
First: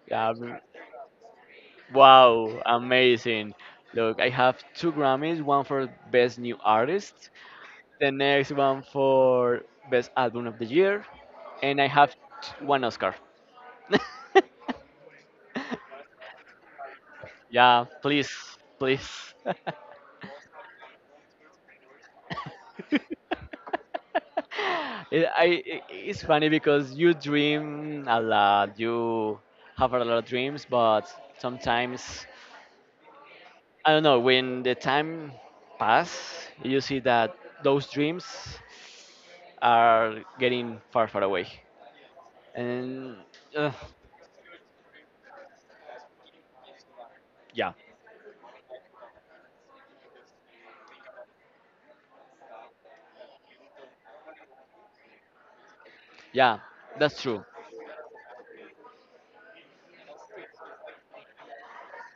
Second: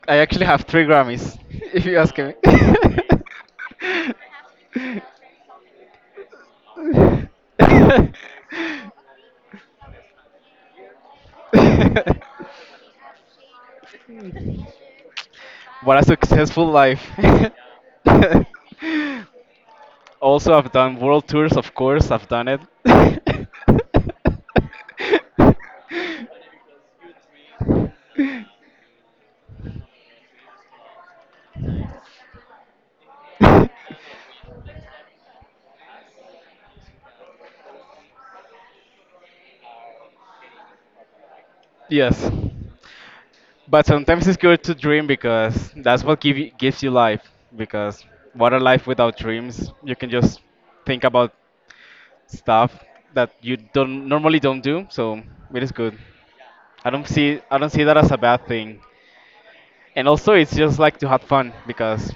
Speaker 1: I actually
Speaker 2: Um,
Speaker 1: have three Grammys, if you ask me.
Speaker 2: wow, amazing. Look, I have 2 Grammys, one for Best New Artist, the next one for Best Album of the Year, and I have one Oscar.
Speaker 1: What a successful life.
Speaker 2: Yeah, please, please.
Speaker 1: Also, I've done world tours, of course, I've done it.
Speaker 2: It, I it's funny because you dream a lot, you have a lot of dreams, but sometimes, I don't know, when the time pass, you see that those dreams are getting far, far away.
Speaker 1: Yes.
Speaker 2: And uh,
Speaker 1: But sometimes it's good to dream because that's what gives you life.
Speaker 2: yeah,
Speaker 1: Because what are life without dreams? You can just think about stuff that you don't do, so it is good.
Speaker 2: yeah, that's true.
Speaker 1: I don't see that as a bad thing. And also it's just like to have fun because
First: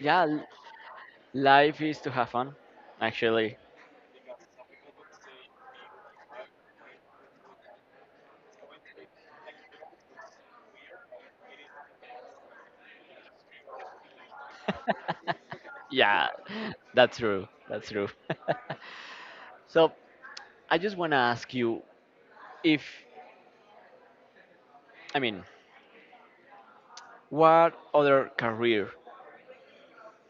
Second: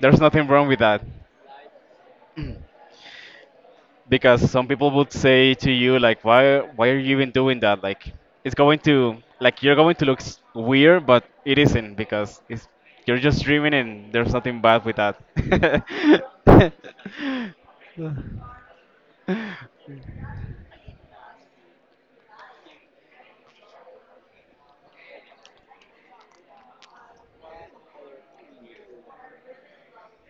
Speaker 1: there's
Speaker 2: Yeah,
Speaker 1: nothing wrong with that.
Speaker 2: life is to have fun, actually.
Speaker 1: Because some people would say to you like why are you even doing that, like it's going to, like you're going to look weird, but it isn't because it's you're just dreaming and there's nothing bad with that.
Speaker 2: Yeah, that's true. That's true. so I just want to ask you if, I mean, what other career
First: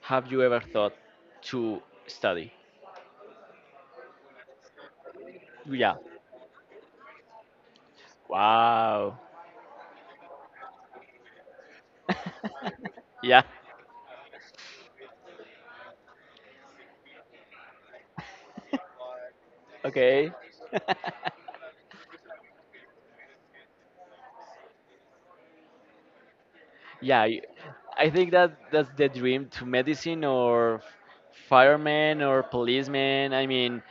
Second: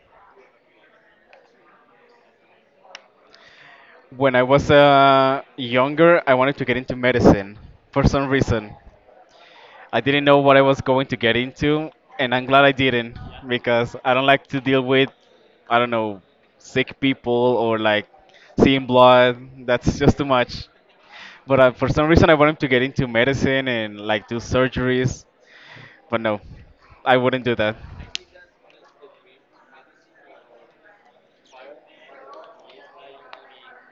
Speaker 2: have you ever thought to study?
Speaker 1: when I was
Speaker 2: Yeah.
Speaker 1: younger I wanted to get into medicine for some reason.
Speaker 2: Wow.
Speaker 1: I didn't know what I was going to get into, and I'm glad I didn't,
Speaker 2: yeah.
Speaker 1: because I don't like to deal with, I don't know, sick people or like seeing blood. That's just too
Speaker 2: Okay.
Speaker 1: much. But for some reason, I wanted to get into medicine and like do surgeries, but no, I
Speaker 2: yeah. you-
Speaker 1: wouldn't do that.
Speaker 2: I think that that's the dream to medicine or fireman or policeman. I mean,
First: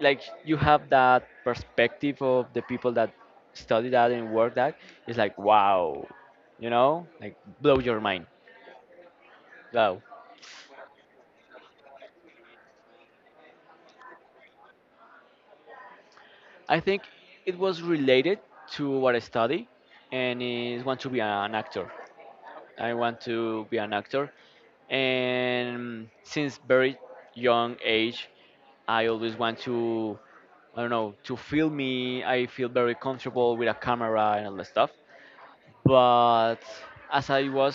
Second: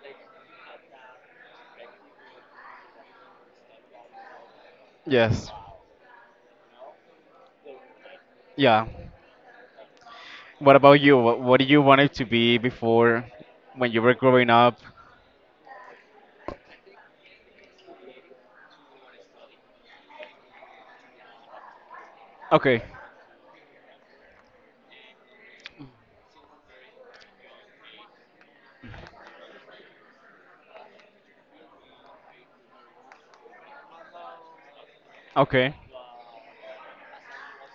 Speaker 2: like you have that perspective of the people that study that and work that it's like
Speaker 1: Yes.
Speaker 2: wow, like blow your mind.
Speaker 1: Yeah.
Speaker 2: Wow,
Speaker 1: What about you? What do you wanted to be before when you were growing up?
Speaker 2: I think it was related to what I study and is want to be an actor.
Speaker 1: Okay.
Speaker 2: I want to be an actor, and since very young age I always want to, I don't know, to film me. I feel very comfortable with a camera and all that stuff.
Speaker 1: Okay.
Speaker 2: But as I was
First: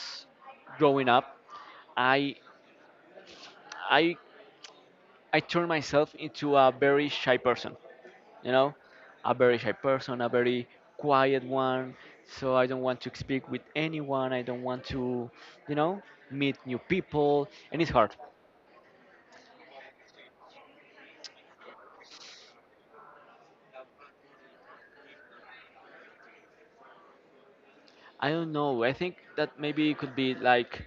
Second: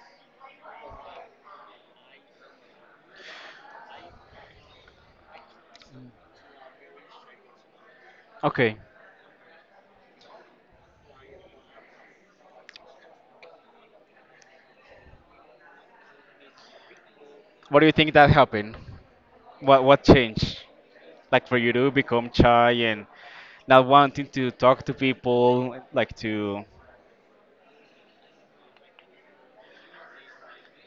Speaker 2: growing up, I I I turned myself into a very shy person, you know,
Speaker 1: Okay.
Speaker 2: a very shy person, a very quiet one. So I don't want to speak with anyone. I don't want to, you know, meet new people, and
Speaker 1: What do
Speaker 2: it's
Speaker 1: you think
Speaker 2: hard.
Speaker 1: that happened? What changed? Like for you to become shy and not wanting to talk to people, like to.
Speaker 2: I don't know. I think that maybe it could be like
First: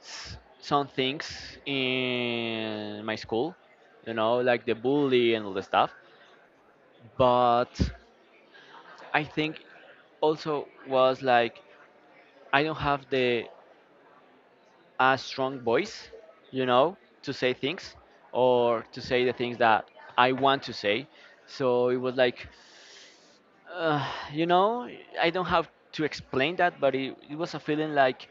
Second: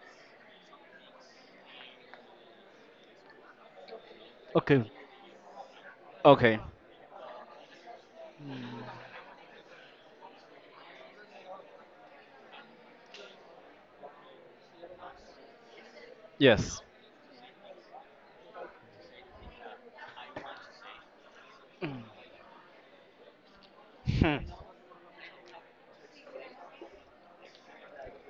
Speaker 2: some things in my school, like the
Speaker 1: Okay.
Speaker 2: bully and all the stuff.
Speaker 1: Okay.
Speaker 2: But I think also was like I don't have the a strong voice, you
Speaker 1: Yes.
Speaker 2: know, to say things or to say the things that I want to say. So it was like, uh,
Speaker 1: Hmm.
Speaker 2: you know, I don't have to explain that, but it was a feeling like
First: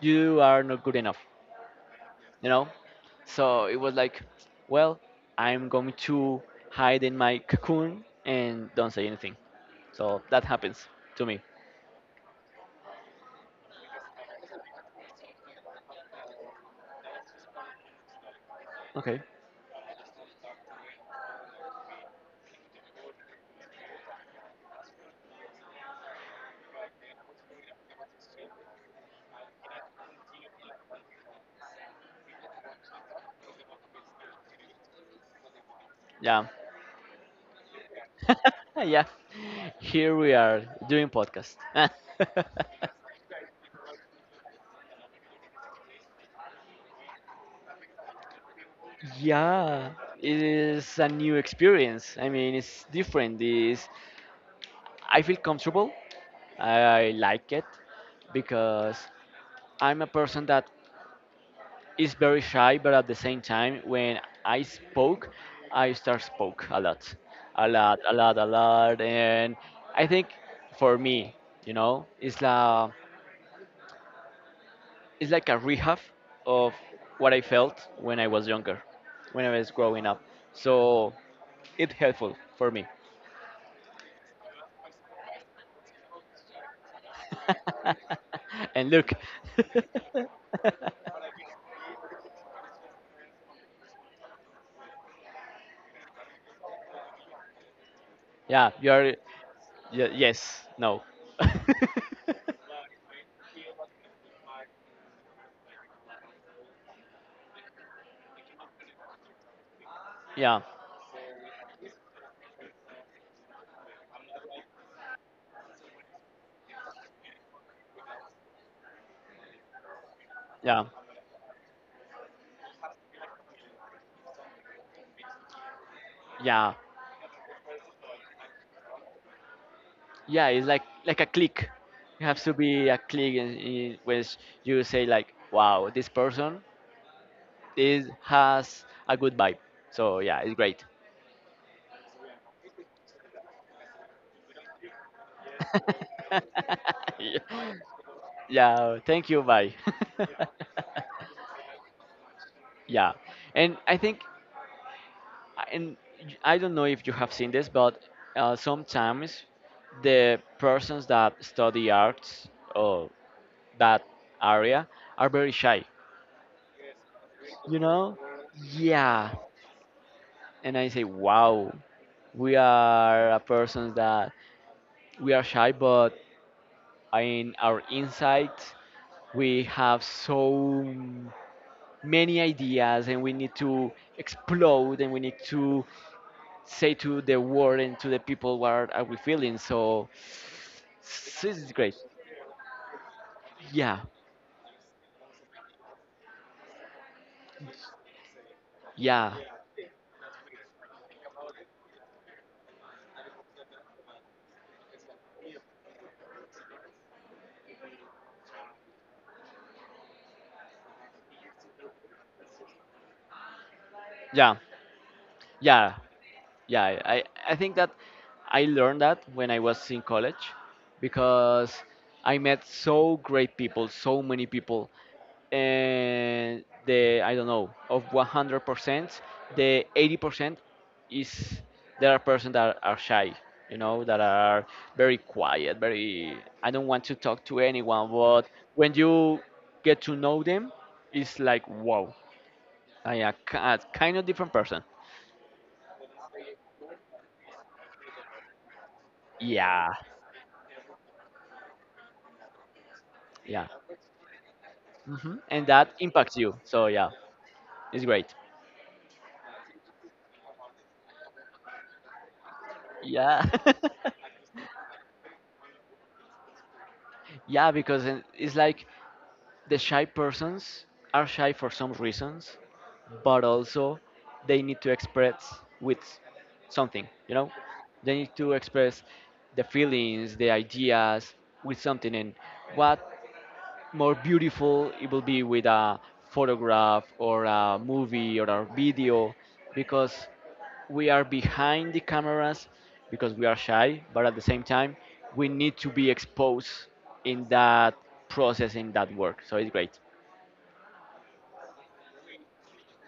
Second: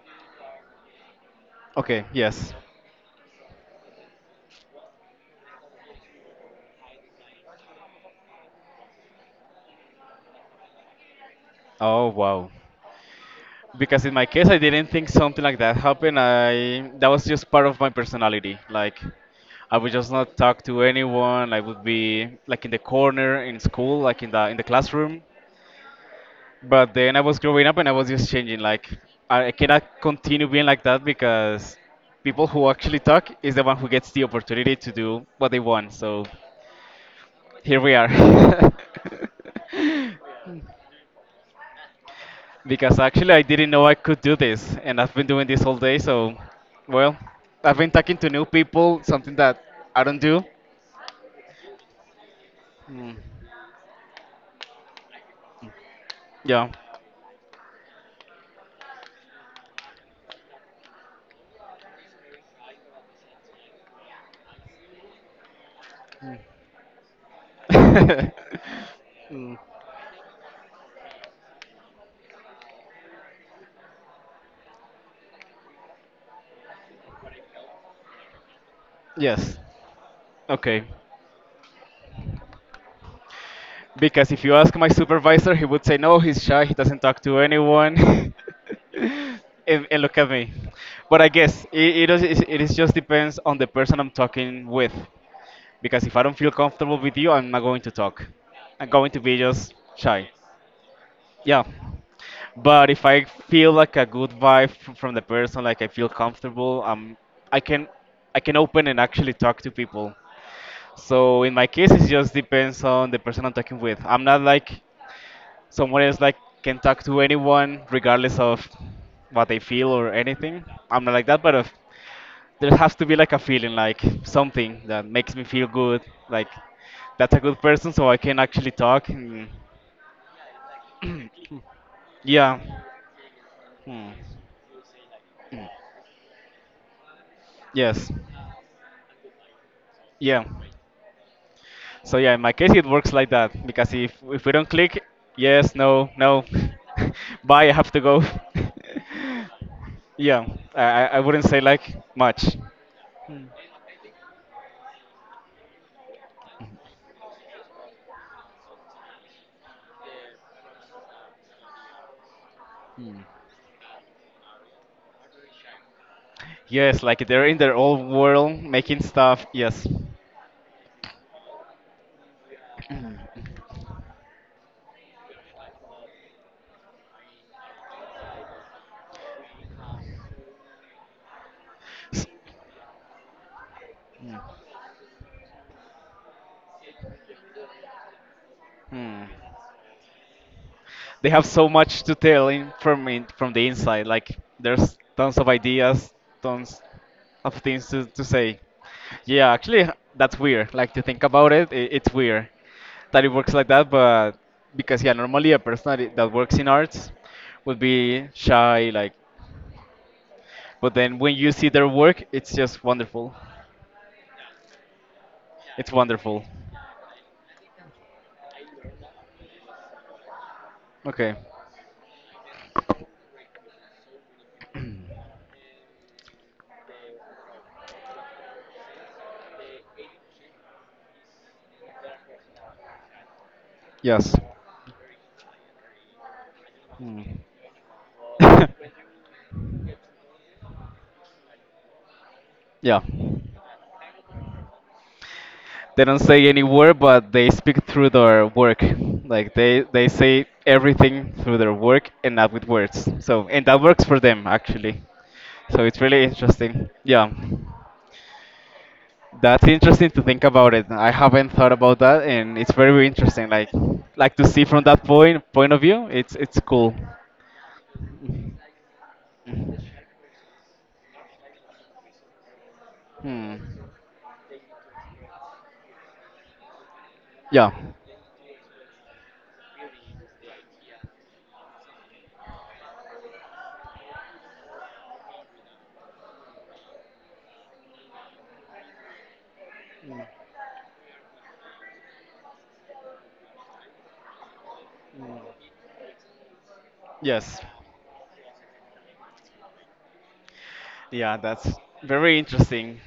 Speaker 2: you are not good enough,
Speaker 1: Okay.
Speaker 2: you
Speaker 1: Yes.
Speaker 2: know. So it was like, well, I'm going to hide in my cocoon and don't say anything. So that happens to me.
Speaker 1: Oh wow. Because in my case, I didn't think something like that happened. I that was just part of my personality. Like,
Speaker 2: Okay.
Speaker 1: I would just not talk to anyone. I would be like in the corner in school, like in the classroom. But then I was growing up and I was just changing. Like I cannot continue being like that because people who actually talk is the one who gets the opportunity to do what they want. So
Speaker 2: Yeah.
Speaker 1: here we are.
Speaker 2: yeah, here we are doing podcast.
Speaker 1: Because actually I didn't know I could do this and I've been doing this all day. So well, I've been talking to new people, something that
Speaker 2: yeah,
Speaker 1: I don't
Speaker 2: it
Speaker 1: do.
Speaker 2: is a new experience. I mean, it's
Speaker 1: Mm,
Speaker 2: different. Is I feel comfortable.
Speaker 1: yeah.
Speaker 2: I like it because I'm a person that is very shy, but at the same time, when I spoke, I start spoke a lot, a lot, a lot, a lot, and I think for me, you know, it's la it's like a rehab of what I felt when I was younger, when I
Speaker 1: Yes.
Speaker 2: was growing up.
Speaker 1: Okay.
Speaker 2: So it's helpful for me.
Speaker 1: Because if you ask my supervisor, he would say, no, he's shy, he doesn't talk to anyone.
Speaker 2: and look,
Speaker 1: And look at me. But I guess it is just depends on the person I'm talking with. Because if I don't feel comfortable with you, I'm not going to talk.
Speaker 2: yeah,
Speaker 1: I'm
Speaker 2: you're,
Speaker 1: going to be just shy.
Speaker 2: yes, no,
Speaker 1: Yeah. But if I feel like a good vibe from the person, like I feel comfortable, I can, I can open and actually talk to people.
Speaker 2: yeah,
Speaker 1: So in my case, it just depends on the person I'm talking with. I'm not like someone else like can talk to anyone regardless of what they feel or anything.
Speaker 2: yeah,
Speaker 1: I'm not like that, but if, there has to be like a feeling, like something that makes me feel good, like
Speaker 2: yeah,
Speaker 1: that's a good person, so I can actually talk. And
Speaker 2: yeah. It's like a click. You have to
Speaker 1: yeah,
Speaker 2: be a click in
Speaker 1: hmm.
Speaker 2: which you say like, wow, this person is
Speaker 1: Yes,
Speaker 2: has a good vibe. So yeah,
Speaker 1: yeah.
Speaker 2: it's great.
Speaker 1: So yeah, in my case, it works like that because if we don't click, yes, no, no, bye,
Speaker 2: Yeah.
Speaker 1: I have to go.
Speaker 2: Yeah, thank you. Bye.
Speaker 1: Yeah, I wouldn't say like much.
Speaker 2: yeah, and I think, and I don't know if you have seen this, but sometimes the persons that study arts or
Speaker 1: Hmm.
Speaker 2: that area are very shy.
Speaker 1: Yes, like they're in their
Speaker 2: You
Speaker 1: own
Speaker 2: know?
Speaker 1: world making
Speaker 2: Yeah.
Speaker 1: stuff. Yes.
Speaker 2: And I say, wow, we are a persons that we are shy, but in our insight, we have so
Speaker 1: S-
Speaker 2: many ideas and we need to explode and we need to say to the world and to the people what are we
Speaker 1: hmm.
Speaker 2: feeling, so
Speaker 1: They have
Speaker 2: so this
Speaker 1: so
Speaker 2: is great.
Speaker 1: much to tell in, from the
Speaker 2: Yeah,
Speaker 1: inside. Like there's tons of ideas, tons of things to say.
Speaker 2: yeah,
Speaker 1: Yeah, actually, that's weird. Like to think about it, I it's weird that it works like that. But because yeah, normally a person that works in arts would be shy. Like, but then when you see their work, it's just wonderful.
Speaker 2: yeah,
Speaker 1: It's
Speaker 2: yeah,
Speaker 1: wonderful.
Speaker 2: yeah, I think that I learned that when I was in college
Speaker 1: Okay.
Speaker 2: because I met so great people, so many people. And the I don't know of 100%, the 80% is there are persons that are shy, that
Speaker 1: Yes.
Speaker 2: are very quiet, very I don't want to
Speaker 1: Hmm.
Speaker 2: talk to anyone. But when you get to know them, it's like wow,
Speaker 1: Yeah.
Speaker 2: I am a kind of different person.
Speaker 1: They don't say any word, but they speak through their work. Like
Speaker 2: Yeah,
Speaker 1: they say everything through their work and not with words. So and
Speaker 2: yeah,
Speaker 1: that works for them actually.
Speaker 2: hmm, and
Speaker 1: So
Speaker 2: that
Speaker 1: it's really
Speaker 2: impacts you. So
Speaker 1: interesting.
Speaker 2: yeah,
Speaker 1: Yeah.
Speaker 2: it's great.
Speaker 1: That's interesting to think about it. I haven't thought about that, and it's very, very
Speaker 2: Yeah.
Speaker 1: interesting. Like to see from that point of view, it's cool.
Speaker 2: Yeah, because it's like
Speaker 1: Mhm.
Speaker 2: the shy persons are shy for some reasons, but
Speaker 1: Hmm.
Speaker 2: also they need to express with something,
Speaker 1: Yeah.
Speaker 2: They need to express the feelings, the ideas with something. And what more beautiful it will be with a photograph or a movie or a video because we are behind the cameras because we are shy, but at the same time, we need to be exposed in
Speaker 1: Yes.
Speaker 2: that process, in that work. So it's great.
Speaker 1: Yeah, that's very interesting.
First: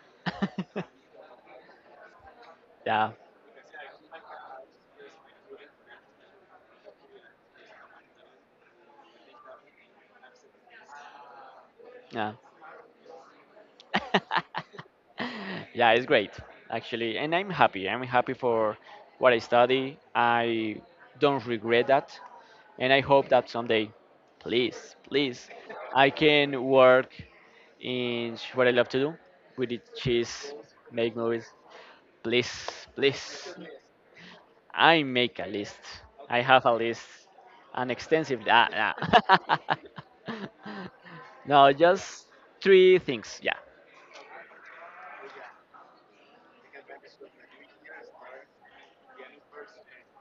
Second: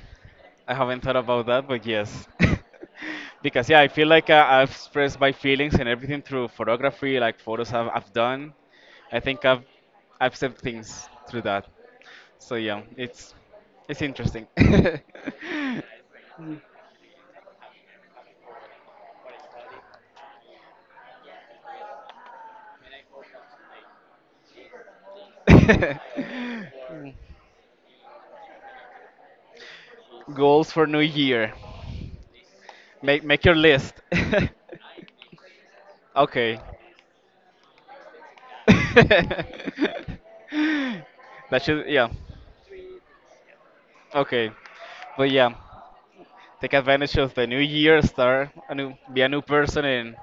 Speaker 1: I haven't thought about that, but yes.
Speaker 2: Yeah,
Speaker 1: Because yeah, I feel like I've expressed my feelings and everything through photography, like photos I've done. I think I've said things through that.
Speaker 2: yeah.
Speaker 1: So yeah, it's interesting.
Speaker 2: Yeah, it's great actually, and I'm happy. I'm happy for what I study. I don't regret that, and I hope that someday, please, please, I can work in what I love to do, which is cheese,
Speaker 1: Goals for New
Speaker 2: make movies.
Speaker 1: Year.
Speaker 2: Please,
Speaker 1: Make
Speaker 2: please,
Speaker 1: your list.
Speaker 2: I make a list. I
Speaker 1: Okay.
Speaker 2: have a list, an extensive. Ah, ah.
Speaker 1: That
Speaker 2: no,
Speaker 1: should, yeah.
Speaker 2: just 3 things. Yeah,
Speaker 1: Okay, but yeah, take advantage of the new year, start a new, be a new person, and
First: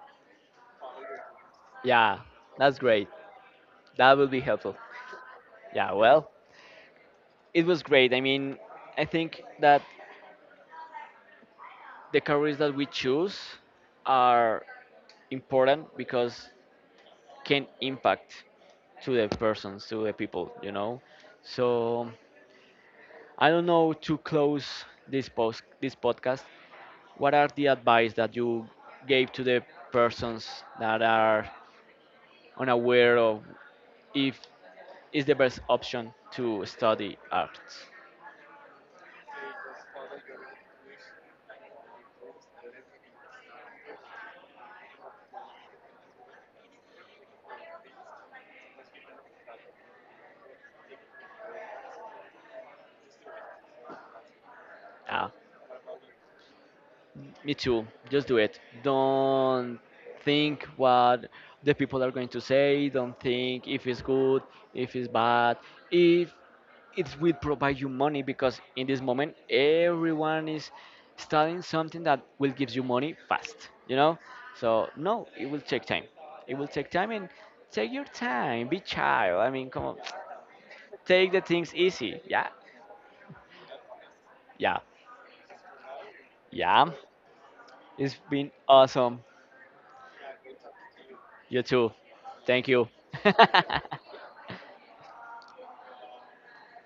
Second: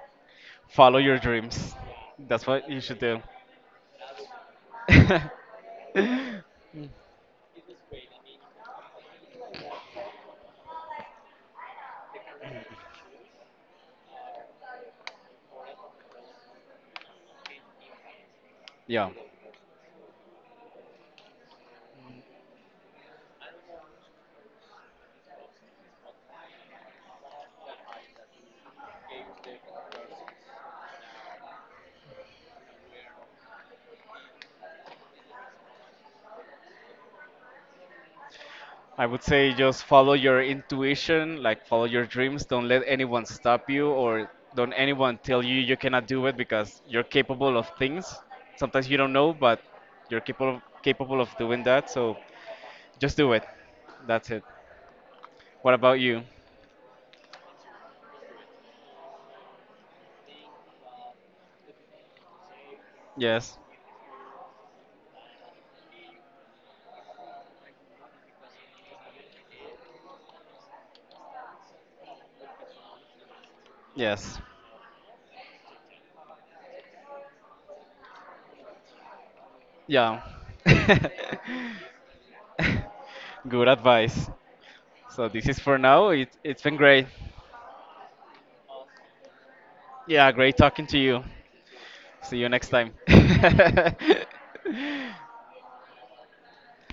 Speaker 1: follow your dreams.
Speaker 2: Yeah,
Speaker 1: That's what
Speaker 2: that's
Speaker 1: you should
Speaker 2: great.
Speaker 1: do.
Speaker 2: That will be helpful. Yeah, well, it was great. I mean, I think that the careers that we choose are important because can impact
Speaker 1: Yeah,
Speaker 2: to the persons, to the people, So I don't know to close this post, this podcast. What are the advice that you gave to the persons that are unaware of if is the best option to study arts?
Speaker 1: I would say just follow your intuition, like follow your dreams. Don't let anyone stop you, or don't anyone tell you you cannot do it because you're capable of things. Sometimes you don't know, but you're capable of doing that. So just do it. That's it.
Speaker 2: Yeah.
Speaker 1: What about you?
Speaker 2: Me too. Just do it. Don't think what the people are going to say. Don't
Speaker 1: Yes.
Speaker 2: think if it's good, if it's bad, if it will provide you money. Because in this moment, everyone is studying something that will give you money fast. You know.
Speaker 1: Yes.
Speaker 2: So no, it will take time. It will take time and take your time. Be child. I mean, come on.
Speaker 1: Yeah.
Speaker 2: Take the things easy. Yeah.
Speaker 1: Good advice.
Speaker 2: Yeah.
Speaker 1: So this is for now. It's been
Speaker 2: Yeah.
Speaker 1: great.
Speaker 2: It's been awesome.
Speaker 1: Yeah, great talking to you.
Speaker 2: You too.
Speaker 1: See you
Speaker 2: Thank
Speaker 1: next
Speaker 2: you.
Speaker 1: time.